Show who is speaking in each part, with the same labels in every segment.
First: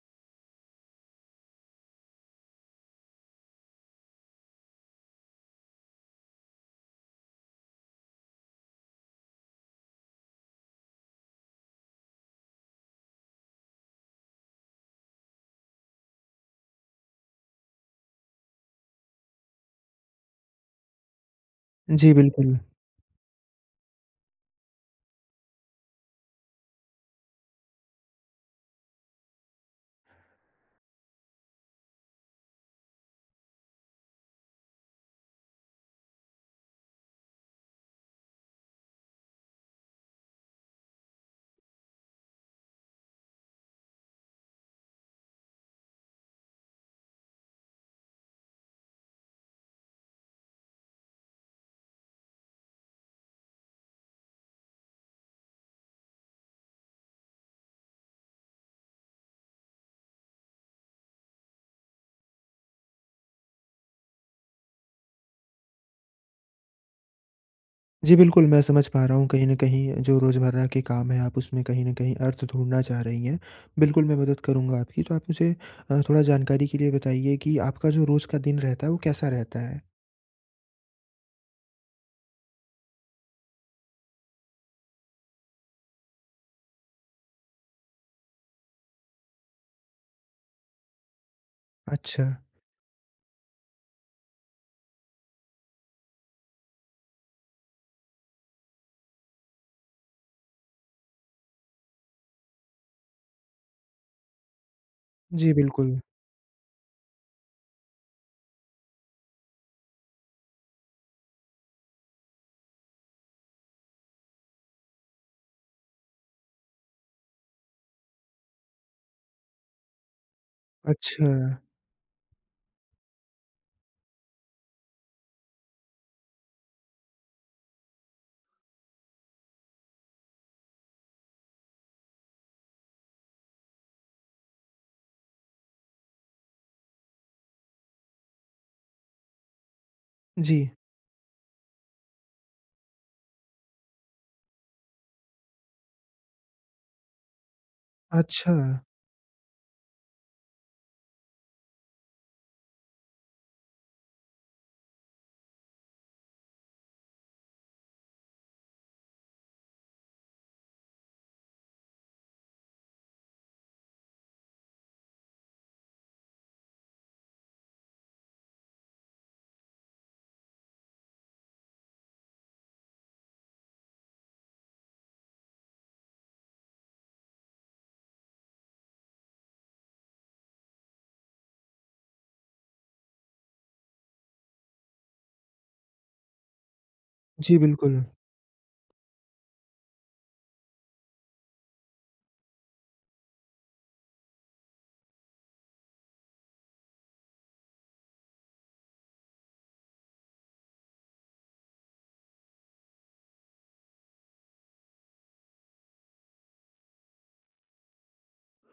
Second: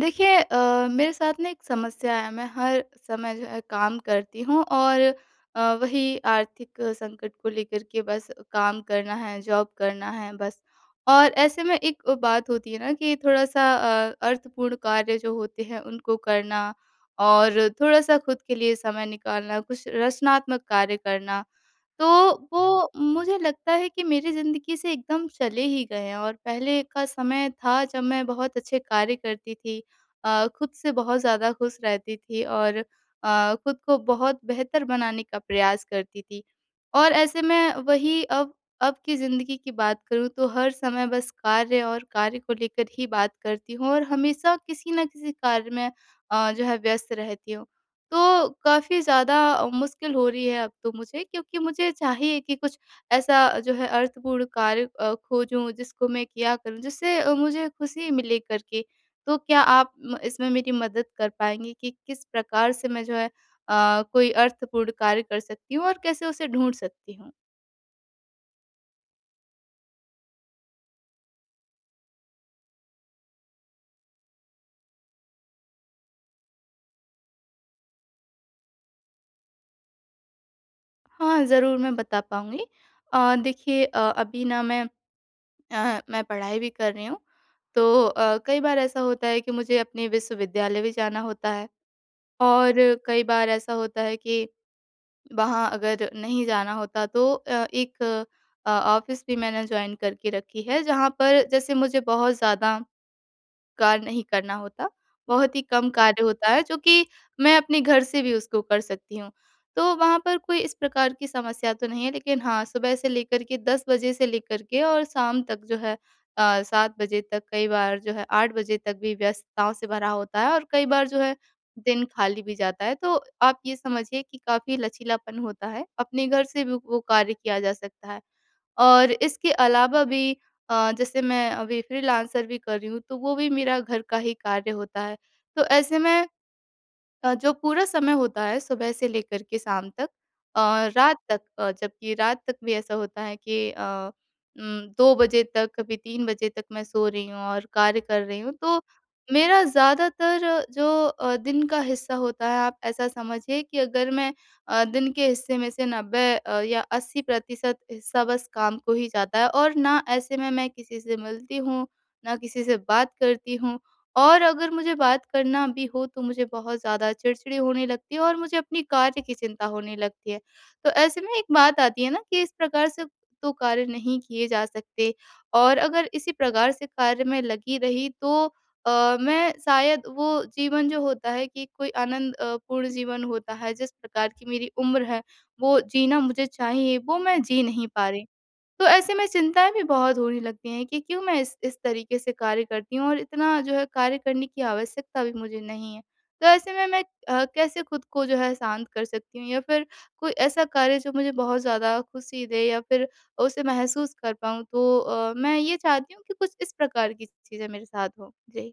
Speaker 1: देखिए, अ, मेरे साथ ना एक समस्या है। मैं हर समय जो काम करती हूँ और अ, वही आर्थिक संकट को लेकर के बस काम करना है। जॉब करना है बस। और ऐसे में एक अ, बात होती है ना कि थोड़ा-सा अ, अर्थपूर्ण कार्य जो होते हैं उनको करना और थोड़ा-सा ख़ुद के लिए समय निकालना, कुछ रचनात्मक कार्य करना। तो
Speaker 2: जी, बिल्कुल।
Speaker 1: वो मुझे लगता है कि मेरी ज़िंदगी से एकदम चले ही गए हैं और पहले का समय था जब मैं बहुत अच्छे कार्य करती थी। अ, ख़ुद से बहुत ज़्यादा ख़ुश रहती थी और अ, ख़ुद को बहुत बेहतर बनाने का प्रयास करती थी और ऐसे मैं वही अब अब की ज़िंदगी की बात करूँ तो हर समय बस कार्य और कार्य को लेकर ही बात करती हूँ और हमेशा किसी न किसी कार्य में अ, जो है व्यस्त रहती हूँ। तो काफ़ी ज़्यादा मुश्किल हो रही है अब तो मुझे क्योंकि मुझे चाहिए कि कुछ ऐसा अ, जो है अर्थपूर्ण कार्य अ, खोजूँ जिसको मैं किया करूँ जिससे अ, मुझे ख़ुशी मिले करके तो क्या आप म इसमें मेरी मदद कर पाएँगी कि किस प्रकार से मैं जो है अ, कोई अर्थपूर्ण कार्य कर सकती हूँ और कैसे उसे ढूँढ सकती हूँ?
Speaker 2: जी, बिल्कुल, मैं समझ पा रहा हूँ कहीं न कहीं जो रोज़मर्रा के काम हैं आप उसमें कहीं न कहीं अर्थ ढूँढना चाह रही हैं। बिल्कुल मैं मदद करूँगा आपकी, तो आप मुझे अ, थोड़ा जानकारी के लिए बताइए कि आपका जो रोज़ का दिन रहता है वो कैसा रहता है?
Speaker 1: हाँ, ज़रूर मैं बता पाऊँगी। अ, देखिए अ, अभी ना मैं आह, मैं पढ़ाई भी कर रही हूँ। तो अ, कई बार ऐसा होता है कि मुझे अपने विश्वविद्यालय भी जाना होता है।
Speaker 2: अच्छा।
Speaker 1: और कई बार ऐसा होता है कि, वहाँ अगर नहीं जाना होता तो अ, एक अ, ऑफ़िस भी मैंने जॉइन करके रखी है जहाँ पर जैसे मुझे बहुत ज़्यादा कार्य नहीं करना होता।
Speaker 2: जी,
Speaker 1: बहुत ही कम
Speaker 2: बिल्कुल।
Speaker 1: कार्य होता है जो कि मैं अपने घर से भी उसको कर सकती हूँ। तो वहाँ पर कोई इस प्रकार की समस्या तो नहीं है लेकिन हाँ, सुबह से लेकर के 10:00 बजे से लेकर के और शाम तक जो है अ, 7:00 बजे तक कई बार जो है 8:00 बजे तक भी व्यस्तताओं से भरा होता है और कई बार जो है
Speaker 2: अच्छा।
Speaker 1: दिन खाली भी जाता है। तो आप ये समझिए कि काफ़ी लचीलापन होता है। अपने घर से भी वो कार्य किया जा सकता है। और इसके अलावा भी अ, जैसे मैं अभी फ्रीलांसर भी कर रही हूँ तो वो भी मेरा घर का ही कार्य होता है। तो ऐसे में अ, जो पूरा समय होता है सुबह से लेकर के शाम तक
Speaker 2: जी।
Speaker 1: अ, रात तक अ, जबकि रात तक भी ऐसा होता है कि अ, उम, 2 बजे तक कभी 3 बजे तक मैं सो रही हूँ और कार्य कर रही हूँ
Speaker 2: अच्छा।
Speaker 1: तो मेरा ज़्यादातर जो अ, दिन का हिस्सा होता है आप ऐसा समझिए कि अगर मैं अ, दिन के हिस्से में से 90 अ, या 80% हिस्सा बस काम को ही जाता है और ना ऐसे में मैं किसी से मिलती हूँ, न किसी से बात करती हूँ और अगर मुझे बात करना भी हो तो मुझे बहुत ज़्यादा चिड़चिड़े होने लगती है और मुझे अपनी कार्य की चिंता होने लगती है। तो ऐसे में एक बात आती है ना कि इस प्रकार से तो कार्य नहीं किए जा सकते, और अगर इसी प्रकार से कार्य में लगी रही तो अ, मैं शायद वो जीवन जो होता है कि कोई आनंदपूर्ण जीवन होता है जिस प्रकार की मेरी उम्र है, वो जीना मुझे चाहिए वो मैं
Speaker 2: जी,
Speaker 1: जी नहीं
Speaker 2: बिल्कुल।
Speaker 1: पा रही। तो ऐसे में चिंताएँ भी बहुत होने लगती हैं कि क्यों मैं इस इस तरीक़े से कार्य करती हूँ? और इतना जो है कार्य करने की आवश्यकता भी मुझे नहीं है। तो ऐसे में, मैं अ, कैसे ख़ुद को जो है शांत कर सकती हूँ या फिर कोई ऐसा कार्य जो मुझे बहुत ज़्यादा ख़ुशी दे या फिर उसे महसूस कर पाऊँ तो अ, मैं ये चाहती हूँ कि कुछ इस प्रकार की चीज़ें मेरे साथ हों। जी।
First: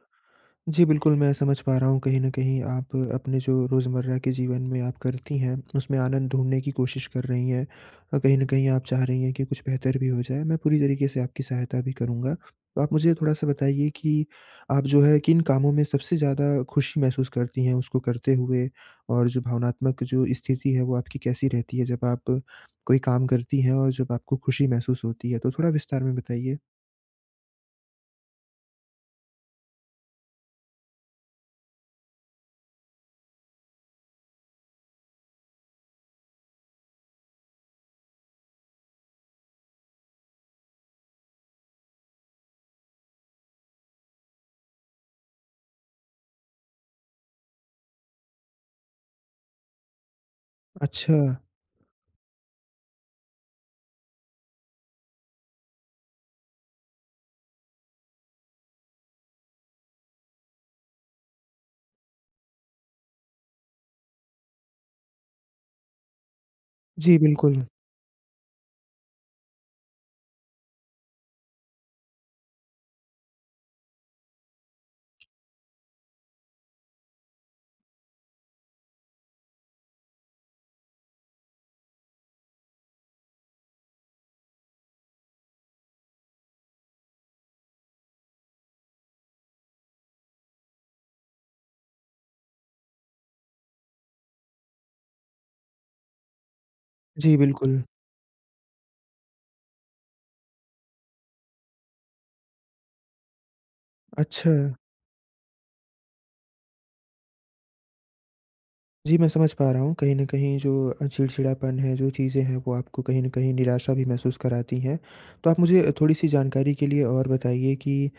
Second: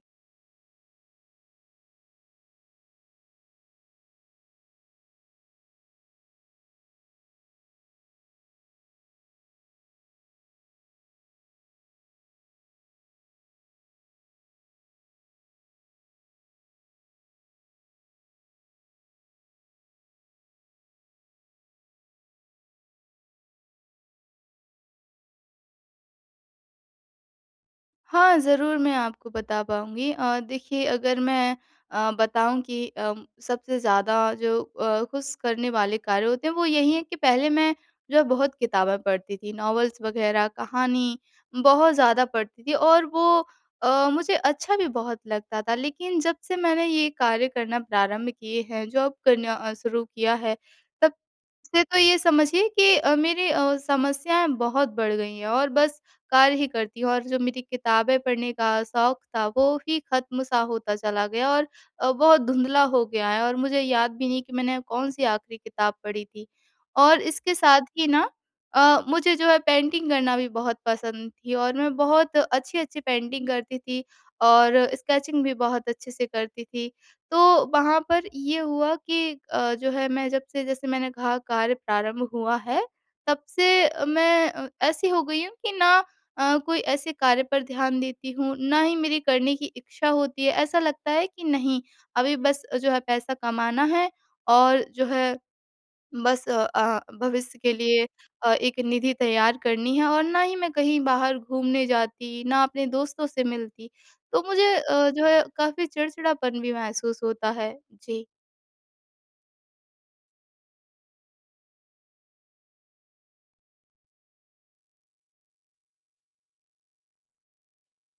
Speaker 2: जी, बिल्कुल, मैं समझ पा रहा हूँ कहीं न कहीं आप अपने जो रोज़मर्रा के जीवन में आप करती हैं, उसमें आनंद ढूँढने की कोशिश कर रही हैं। अ, कहीं न कहीं आप चाह रही हैं कि कुछ बेहतर भी हो जाए मैं पूरी तरीक़े से आपकी सहायता भी करूँगा। तो आप मुझे थोड़ा-सा बताइए कि, आप जो है किन कामों में सबसे ज़्यादा ख़ुशी महसूस करती हैं? उसको करते हुए और जो भावनात्मक जो स्थिति है वो आपकी कैसी रहती है, जब आप कोई काम करती हैं और जब आपको ख़ुशी महसूस होती है तो? थोड़ा विस्तार में बताइए।
Speaker 1: हाँ, ज़रूर मैं आपको बता पाऊँगी अ, देखिए अगर मैं अ, बताऊँ कि अ, सबसे ज़्यादा जो अ, खुश करने वाले कार्य होते हैं, वो यही हैं कि पहले मैं जो है बहुत किताबें पढ़ती थी, नॉवल्स वग़ैरह कहानी बहुत ज़्यादा पढ़ती थी। और वो अ, मुझे अच्छा भी बहुत लगता था लेकिन जब से मैंने ये कार्य करना प्रारंभ किए हैं, जॉब करना अ, शुरू किया है, तब
Speaker 2: अच्छा।
Speaker 1: से तो ये समझिए कि अ, मेरी अ, समस्याएँ बहुत बढ़ गई हैं। और बस कार्य ही करती हूँ और जो मेरी किताबें पढ़ने का शौक था, वो ही ख़त्म सा होता चला गया और अ, बहुत धुंधला हो गया है और मुझे याद भी नहीं कि मैंने कौन-सी आख़िरी किताब पढ़ी थी।
Speaker 2: जी,
Speaker 1: और इसके
Speaker 2: बिल्कुल।
Speaker 1: साथ ही ना अ, मुझे जो है पेंटिंग करना भी बहुत पसंद थी और मैं बहुत अच्छी-अच्छी पेंटिंग करती थी और स्केचिंग भी बहुत अच्छे से करती थी। तो, वहाँ पर ये हुआ कि अ, जो है मैं जब से जैसे मैंने कहा कार्य प्रारंभ हुआ है, तब से मैं अ, ऐसी हो गई हूँ कि ना अ, कोई ऐसे कार्य पर ध्यान देती हूँ, ना ही मेरी करने की इच्छा होती है। ऐसा लगता है कि नहीं, अभी बस जो है पैसा कमाना है और जो है, बस अ अ,
Speaker 2: जी,
Speaker 1: भविष्य के
Speaker 2: बिल्कुल।
Speaker 1: लिए अ, एक निधि तैयार करनी है और ना ही मैं कहीं बाहर घूमने जाती, ना अपने दोस्तों से मिलती, तो मुझे
Speaker 2: अच्छा।
Speaker 1: अ, जो है काफ़ी चिड़चिड़ापन भी महसूस होता है। जी।
Speaker 2: जी, मैं समझ पा रहा हूँ कहीं न कहीं जो अ, चिड़चिड़ापन है, जो चीज़ें हैं वो आपको कहीं न कहीं निराशा भी महसूस कराती हैं। तो आप मुझे थोड़ी-सी जानकारी के लिए और बताइए कि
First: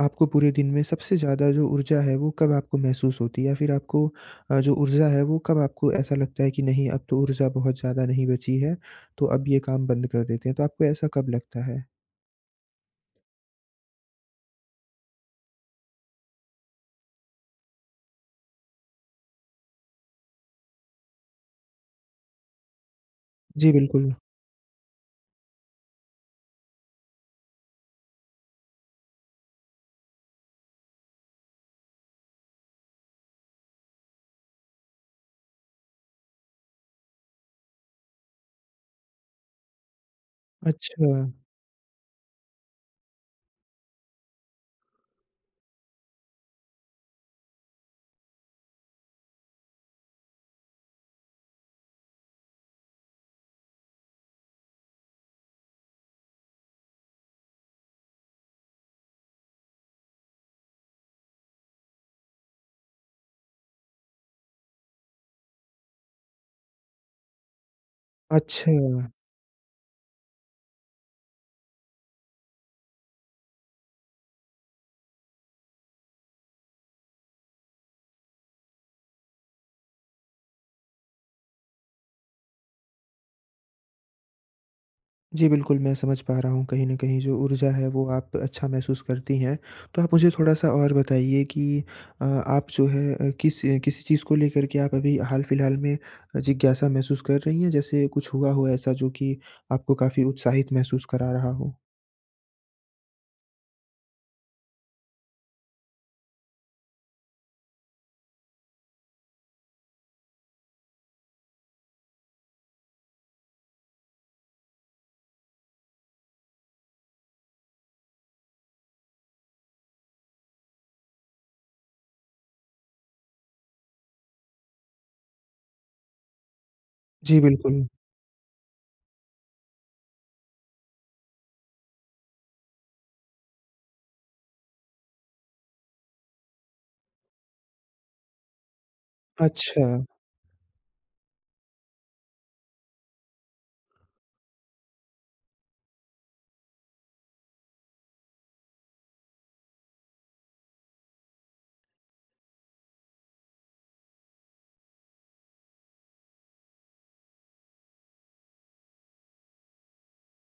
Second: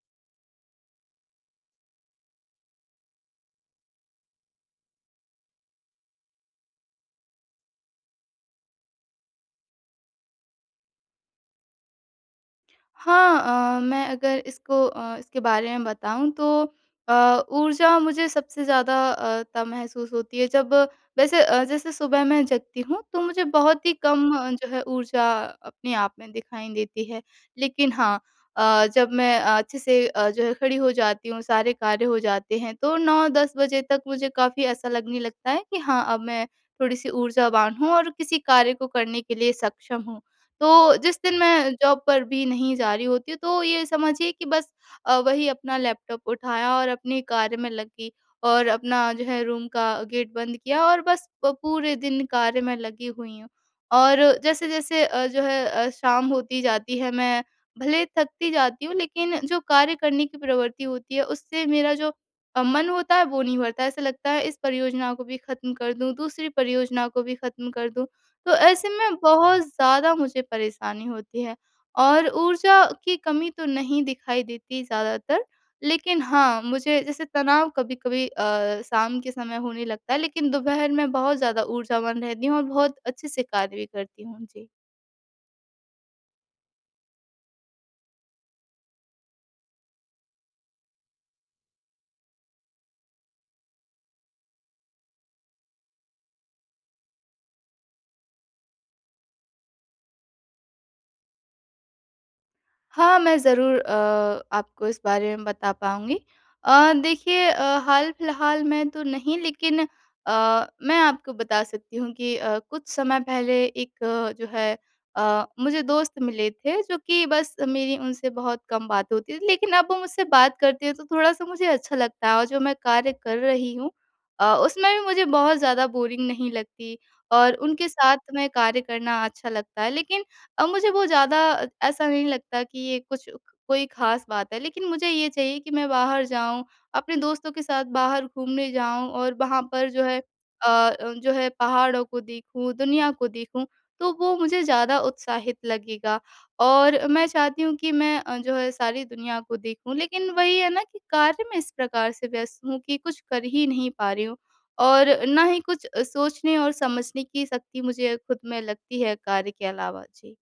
Speaker 2: आपको पूरे दिन में सबसे ज़्यादा जो ऊर्जा है वो कब आपको महसूस होती है? फिर आपको अ, जो ऊर्जा है वो कब आपको ऐसा लगता है कि नहीं अब तो ऊर्जा बहुत ज़्यादा नहीं बची है, तो अब ये काम बंद कर देते हैं। तो आपको ऐसा कब लगता है?
Speaker 1: हाँ, अ, मैं अगर इसको अ, इसके बारे में बताऊँ तो अ, ऊर्जा मुझे सबसे ज़्यादा अ, तब महसूस होती है जब वैसे अ, जैसे सुबह मैं जगती हूँ तो मुझे
Speaker 2: जी,
Speaker 1: बहुत ही
Speaker 2: बिल्कुल।
Speaker 1: कम अ, जो है ऊर्जा अपने आप में दिखाई देती है। लेकिन हाँ अ, जब मैं अच्छे से अ, जो है खड़ी हो जाती हूँ, सारे कार्य हो जाते हैं तो 9-10 बजे तक मुझे काफ़ी ऐसा लगने लगता है कि हाँ, अब मैं थोड़ी-सी ऊर्जावान हूँ और किसी कार्य को करने के लिए सक्षम हूँ। तो जिस
Speaker 2: अच्छा।
Speaker 1: दिन मैं जॉब पर भी नहीं जा रही होती हूँ तो ये समझिए कि बस अ, वही अपना लैपटॉप उठाया और अपने कार्य में लग गई और अपना जो है रूम का गेट बंद किया और बस पूरे दिन कार्य में लगी हुई हूँ। और जैसे-जैसे अ, जो है अ, शाम होती जाती है, मैं भले थकती जाती हूँ लेकिन जो कार्य करने की प्रवृत्ति होती है उससे मेरा जो अ, मन होता है वो नहीं भरता है। ऐसा लगता है इस परियोजना को भी ख़त्म कर दूँ, दूसरी परियोजना को भी ख़त्म कर दूँ। तो ऐसे
Speaker 2: अच्छा।
Speaker 1: में बहुत ज़्यादा मुझे परेशानी होती है और ऊर्जा की कमी तो नहीं दिखाई देती ज़्यादातर लेकिन हाँ, मुझे जैसे तनाव कभी-कभी अ, शाम के समय होने लगता है। लेकिन दोपहर में बहुत ज़्यादा ऊर्जावान रहती हूँ और बहुत अच्छे से कार्य भी करती हूँ। जी।
Speaker 2: जी, बिल्कुल, मैं समझ पा रहा हूँ, कहीं न कहीं जो ऊर्जा है वो आप अच्छा महसूस करती हैं। तो आप मुझे थोड़ा-सा और बताइए कि अ, आप जो हैं अ, किस किसी चीज़ को लेकर के आप अभी हाल-फिलहाल में जिज्ञासा महसूस कर रही हैं जैसे कुछ हुआ हो ऐसा जो कि आपको काफ़ी उत्साहित महसूस करा रहा हो?
Speaker 1: हाँ, मैं ज़रूर अ, आपको इस बारे में बता पाऊँगी। अ, देखिए अ, हाल-फिलहाल में तो नहीं लेकिन अ, मैं आपको बता सकती हूँ कि अ, कुछ समय पहले एक जो है अ, मुझे दोस्त मिले थे, जो कि बस मेरी उनसे बहुत कम बात होती थी। लेकिन अब वो मुझसे बात करते हैं तो थोड़ा-सा मुझे अच्छा लगता है, और जो मैं कार्य कर रही हूँ अ, उसमें भी मुझे बहुत ज़्यादा बोरिंग नहीं लगती
Speaker 2: जी,
Speaker 1: और उनके
Speaker 2: बिल्कुल।
Speaker 1: साथ में कार्य करना अच्छा लगता है। लेकिन अ, मुझे वो ज़्यादा ऐसा नहीं लगता कि ये कुछ कोई खास बात है लेकिन मुझे ये चाहिए कि मैं बाहर जाऊँ। अपने दोस्तों के साथ बाहर घूमने जाऊँ। और वहाँ पर जो
Speaker 2: अच्छा।
Speaker 1: है अ, जो है पहाड़ों को देखूँ, दुनिया को देखूँ। तो वो मुझे ज़्यादा उत्साहित लगेगा और मैं चाहती हूँ कि मैं अ, जो है सारी दुनिया को देखूँ लेकिन वही है ना कि कार्य में इस प्रकार से व्यस्त हूँ कि कुछ कर ही नहीं पा रही हूँ। और ना ही कुछ अ, सोचने और समझने की शक्ति मुझे खुद में लगती है कार्य के अलावा, जी।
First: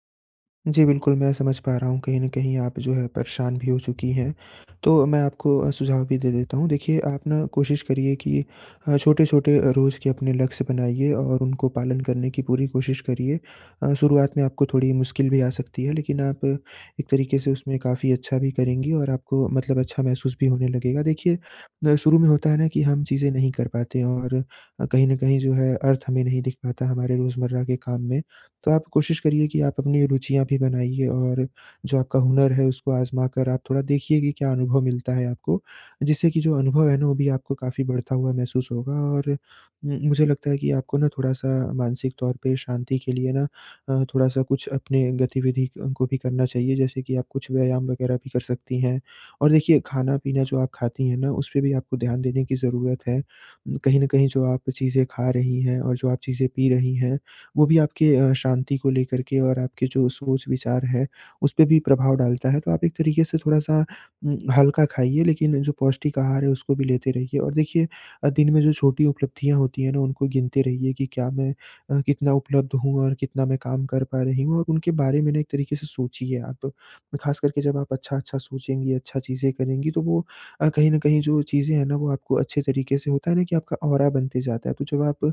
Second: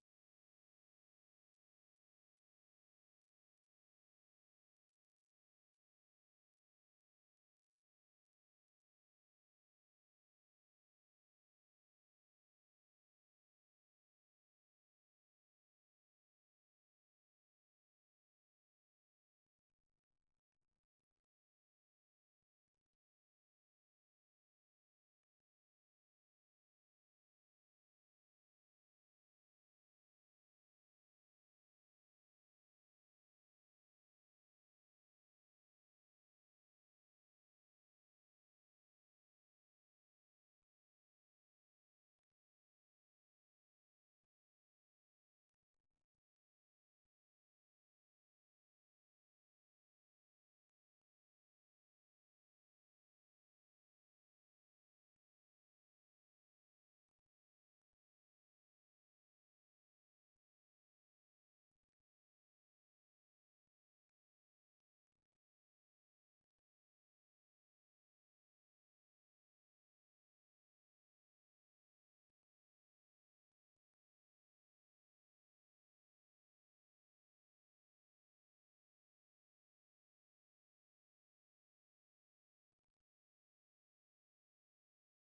Speaker 2: जी, बिल्कुल मैं समझ पा रहा हूँ कहीं न कहीं आप जो है परेशान भी हो चुकी हैं। तो मैं आपको अ, सुझाव भी दे देता हूँ। देखिए आप ना कोशिश करिए कि अ, छोटे-छोटे रोज़ के अपने लक्ष्य बनाइए और उनको पालन करने की पूरी कोशिश करिए। अ, शुरुआत में आपको थोड़ी मुश्किल भी आ सकती है लेकिन आप एक तरीके से उसमें काफ़ी अच्छा भी करेंगी और आपको मतलब अच्छा महसूस भी होने लगेगा। देखिए ना शुरू में होता है ना कि हम चीज़ें नहीं कर पाते हैं और अ, कहीं न कहीं जो है अर्थ हमें नहीं दिख पाता हमारे रोज़मर्रा के काम में। तो आप कोशिश करिए कि आप अपनी रुचियाँ भी बनाइए और जो आपका हुनर है उसको आज़मा कर आप थोड़ा देखिए कि क्या अनुभव मिलता है आपको। जिससे कि जो अनुभव है ना वो भी आपको काफ़ी बढ़ता हुआ महसूस होगा और उम, मुझे लगता है कि आपको ना थोड़ा-सा मानसिक तौर पे शांति के लिए ना अ, थोड़ा-सा कुछ अपने गतिविधि अ, को भी करना चाहिए, जैसे कि आप कुछ व्यायाम वग़ेेरह भी कर सकती हैं। और देखिए खाना-पीना जो आप खाती हैं ना उसपे भी आपको ध्यान देने की ज़रूरत है। उम, कहीं न कहीं जो आप चीज़ें खा रही हैं और जो आप चीज़ें पी रही हैं, वो भी आपके अ, शांति को लेकर के और आपके जो सोच-विचार है उस पे भी प्रभाव डालता है। तो आप एक तरीके से थोड़ा-सा उम, हल्का खाइए लेकिन जो पौष्टिक आहार है उसको भी लेते रहिए। और देखिए अ, दिन में जो छोटी उपलब्धियाँ होती हैं ना उनको गिनते रहिए कि क्या मैं अ, कितना उपलब्ध हूँ और कितना मैं काम कर पा रही हूँ और उनके बारे में ना एक तरीके से सोचिए आप। खासकर के जब आप अच्छा-अच्छा सोचेंगी, अच्छा चीज़ें करेंगी तो वो अ, कहीं न कहीं जो चीज़ें हैं ना वो आपको अच्छे तरीके से होता है ना कि आपका ऑरा बनते जाता है। तो जब आप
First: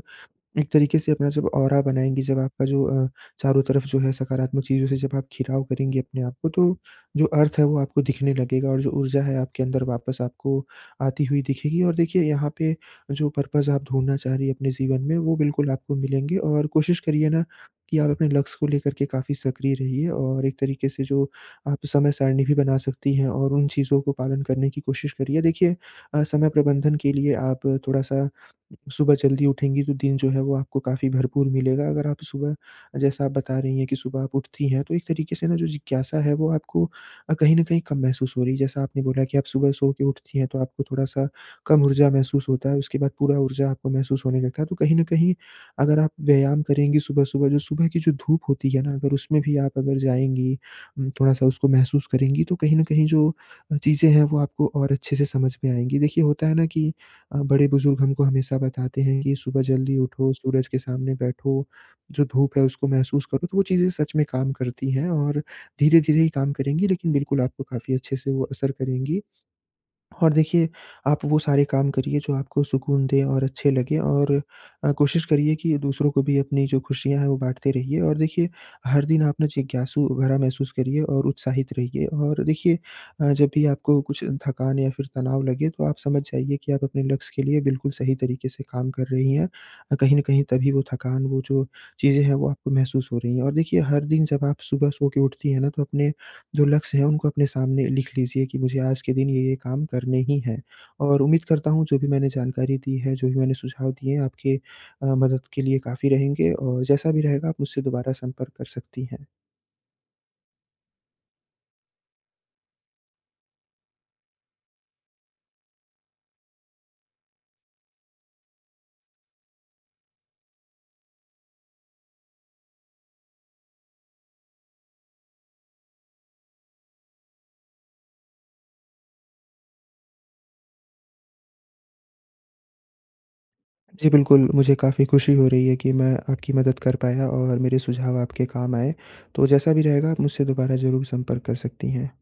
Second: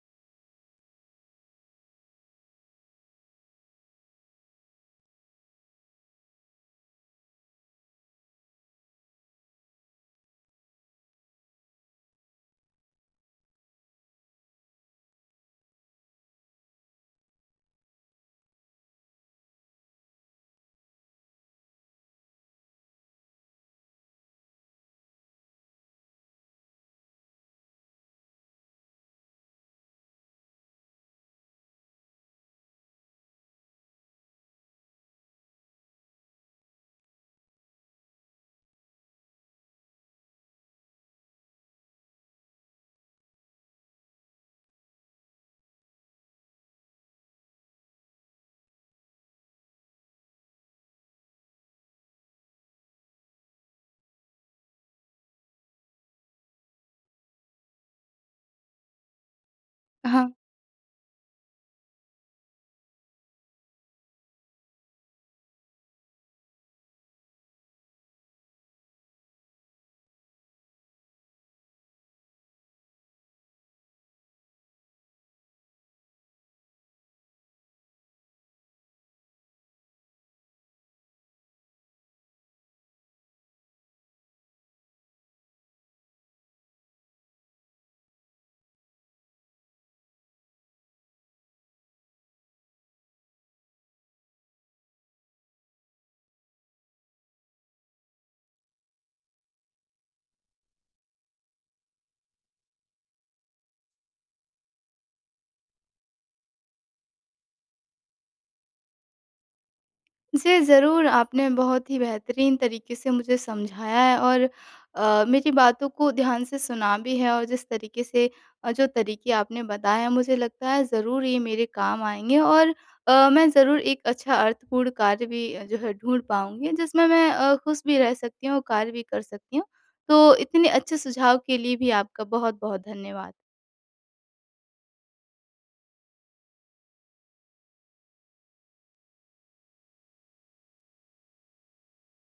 Speaker 2: एक तरीके से अपना जब ऑरा बनाएँगी, जब आपका जो अ, चारों तरफ़ जो है सकारात्मक चीज़ों से जब आप घिराव करेंगी अपने आप को तो जो अर्थ है वो आपको दिखने लगेगा और जो ऊर्जा है आपके अंदर वापस आपको आती हुई दिखेगी। और देखिए यहाँ पे जो पर्पज़ आप ढूँढना चाह रही हैं अपने जीवन में वो बिल्कुल आपको मिलेंगे और कोशिश करिए ना कि आप अपने लक्ष्य को लेकर के काफ़ी सक्रिय रहिए और एक तरीके से जो आप समय सारणी भी बना सकती हैं और उन चीज़ों को पालन करने की कोशिश करिए। देखिए अ, समय प्रबंधन के लिए आप थोड़ा-सा सुबह जल्दी उठेंगी तो दिन जो है वो आपको काफ़ी भरपूर मिलेगा। अगर आप सुबह जैसा आप बता रही हैं कि सुबह आप उठती है तो एक तरीके से ना जो जिज्ञासा है वो आपको अ, कहीं न कहीं कम महसूस हो रही है। जैसा आपने बोला कि आप सुबह सो के उठती हैं तो आपको थोड़ा-सा कम ऊर्जा महसूस होता है, उसके बाद पूरा ऊर्जा आपको महसूस होने लगता है। तो कहीं न कहीं अगर आप व्यायाम करेंगी सुबह-सुबह, जो सुबह की जो धूप होती है ना अगर उसमे भी आप अगर जाएँगी, उम, थोड़ा-सा उसको महसूस करेंगी तो कहीं न कहीं जो चीज़े है वो आपको और अच्छे से समझ में आएँगी। देखिए होता है ना कि अ, बड़े बुजुर्ग हमको हमेशा बताते हैं कि सुबह जल्दी
Speaker 1: हाँ।
Speaker 2: उठो, सूरज के सामने बैठो, जो धूप है उसको महसूस करो तो वो चीज़े सच में काम करती हैं। और धीरे-धीरे ही काम करेंगी लेकिन बिल्कुल आपको काफ़ी अच्छे से वो असर करेंगी। और देखिए आप वो सारे काम करिए जो आपको सुकून दें और अच्छे लगें। और अ, कोशिश करिए कि दूसरों को भी अपनी जो खुशियाँ हैं वो बाँटते रहिए और देखिए हर दिन आप न जिज्ञासू भरा महसूस करिए और उत्साहित रहिए। और देखिए अ, जब भी आपको कुछ थकान या फिर तनाव लगे तो आप समझ जाइए कि आप अपने लक्ष्य के लिए बिल्कुल सही तरीके से काम कर रही हैं, अ, कहीं न कहीं तभी वो थकान, वो जो चीज़ें हैं वो आपको महसूस हो रही हैं। और देखिए हर दिन जब आप सुबह सो के उठती हैं ना तो अपने जो लक्ष्य हैं उनको अपने सामने लिख लीजिए कि मुझे आज के दिन ये-ये काम करने ही हैं। और उम्मीद करता हूँ जो भी मैंने जानकारी दी है, जो भी मैंने सुझाव दिए हैं आपके अ, मदद के लिए काफ़ी रहेंगे और जैसा भी रहेगा आप मुझसे दोबारा संपर्क कर सकती हैं।
Speaker 1: जी, ज़रूर आपने बहुत ही बेहतरीन तरीके से मुझे समझाया है और अ, मेरी बातों को ध्यान से सुना भी है और जिस तरीके से अ, जो तरीके आपने बताए हैं मुझे लगता है ज़रूर ये मेरे काम आएँगे और अ, मैं ज़रूर एक अच्छा अर्थपूर्ण कार्य भी अ, जो है ढूँढ पाऊँगी जिसमें मैं अ, खुश भी रह सकती हूँ और कार्य भी कर सकती हूँ। तो इतने अच्छे सुझाव के लिए भी आपका बहुत-बहुत धन्यवाद।
Speaker 2: जी बिल्कुल मुझे काफ़ी खुशी हो रही है कि मैं आपकी मदद कर पाया और मेरे सुझाव आपके काम आए। तो जैसा भी रहेगा आप मुझसे दोबारा ज़रूर संपर्क कर सकती हैं।